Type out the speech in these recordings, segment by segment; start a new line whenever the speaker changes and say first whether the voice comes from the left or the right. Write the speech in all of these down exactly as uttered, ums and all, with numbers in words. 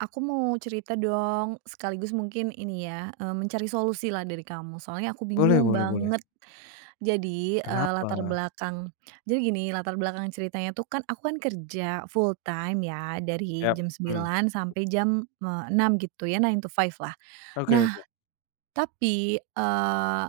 right: Aku mau cerita dong. Sekaligus mungkin ini ya, mmm, mencari solusi lah dari kamu. Soalnya aku
left: Boleh
right: bingung
left: boleh boleh.
right: banget. Jadi, eee, latar
left: Kenapa?
right: belakang jadi gini latar belakang ceritanya tuh kan aku kan kerja, full time ya, dari
left: Yap,
right: jam
left: mmm.
right: sembilan sampai jam, eee, enam, gitu ya, nine-to-five lah.
left: Oke oke.
right: Nah, tapi, eee,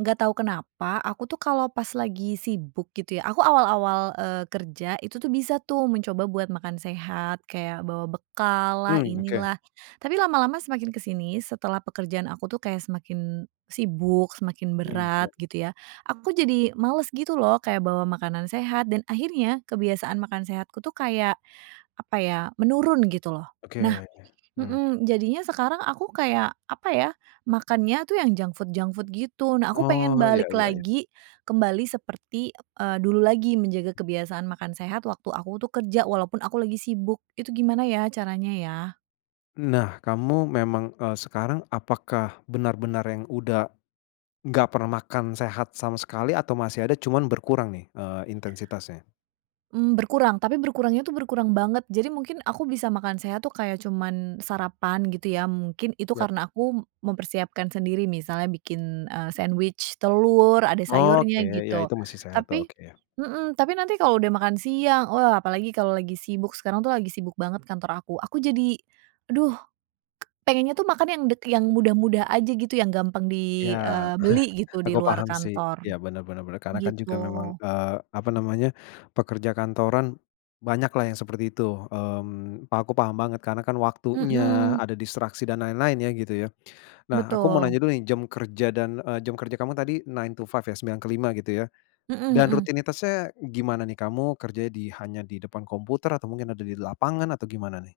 right: nggak tau kenapa, aku tuh kalau pas lagi sibuk, gitu ya, aku awal-awal, eee, kerja itu tuh, bisa tuh mencoba buat makan sehat kayak bawa bekal lah,
left: Mmm, oke.
right: inilah, tapi lama-lama semakin ke sini, setelah pekerjaan aku tuh kayak semakin sibuk, semakin
left: Mmm,
right: berat,
left: ya.
right: gitu ya, aku jadi males gitu lho kayak bawa makanan sehat, dan akhirnya kebiasaan makan sehatku tuh kayak, apa ya, menurun, gitu lho. Nah
left: Oke, mmm.
right: mhm, jadinya sekarang aku kayak, apa ya, makannya tuh yang junk food junk food, gitu. Nah, aku pengen
left: Oh, ya
right: balik
left: ya ya.
right: lagi kembali seperti, eee, dulu lagi menjaga kebiasaan makan sehat waktu aku tuh kerja walaupun aku lagi sibuk. Itu gimana ya, caranya ya?
left: Nah, kamu memang, eee, sekarang apakah benar-benar yang udah nggak pernah makan sehat sama sekali, atau masih ada, cuman berkurang nih, eee, intensitasnya?
right: Mmm, berkurang. Tapi berkurangnya itu berkurang banget. Jadi mungkin aku bisa makan sehat tuh kayak cuman sarapan, gitu ya, mungkin. Itu
left: Ya.
right: karena aku mempersiapkan sendiri, misalnya bikin, eee, sandwich telur, ada
left: Oke,
right: sayurnya,
left: ya
right: gitu.
left: itu masih sehat.
right: Tapi
left: Oke.
right: mhm, tapi nanti kalau udah makan siang, oh apalagi kalau lagi sibuk, sekarang tuh lagi sibuk banget kantor aku, aku jadi, aduh pengennya tuh makan yang dek yang mudah-mudah aja gitu, yang gampang di,
left: Ya,
right: eee, beli gitu, di
left: aku
right: luar
left: paham sih.
right: kantor,
left: Ya, benar benar benar. Karena kan
right: gitu.
left: juga memang, eee, apa namanya, pekerja kantoran, banyaklah yang seperti itu. Mmm, pa aku paham banget karena kan waktunya,
right: Mhm.
left: ada distraksi, dan lain-lain ya, gitu ya. Nah, aku mau
right: Betul.
left: nanya dulu nih jam kerja dan, eee, jam kerja kamu tadi nine-to-five ya, sembilan ke lima, gitu ya.
right: Mhm
left: Dan
right: mhm.
left: rutinitasnya gimana nih? Kamu kerja di hanya di depan komputer atau mungkin ada di lapangan, atau gimana nih?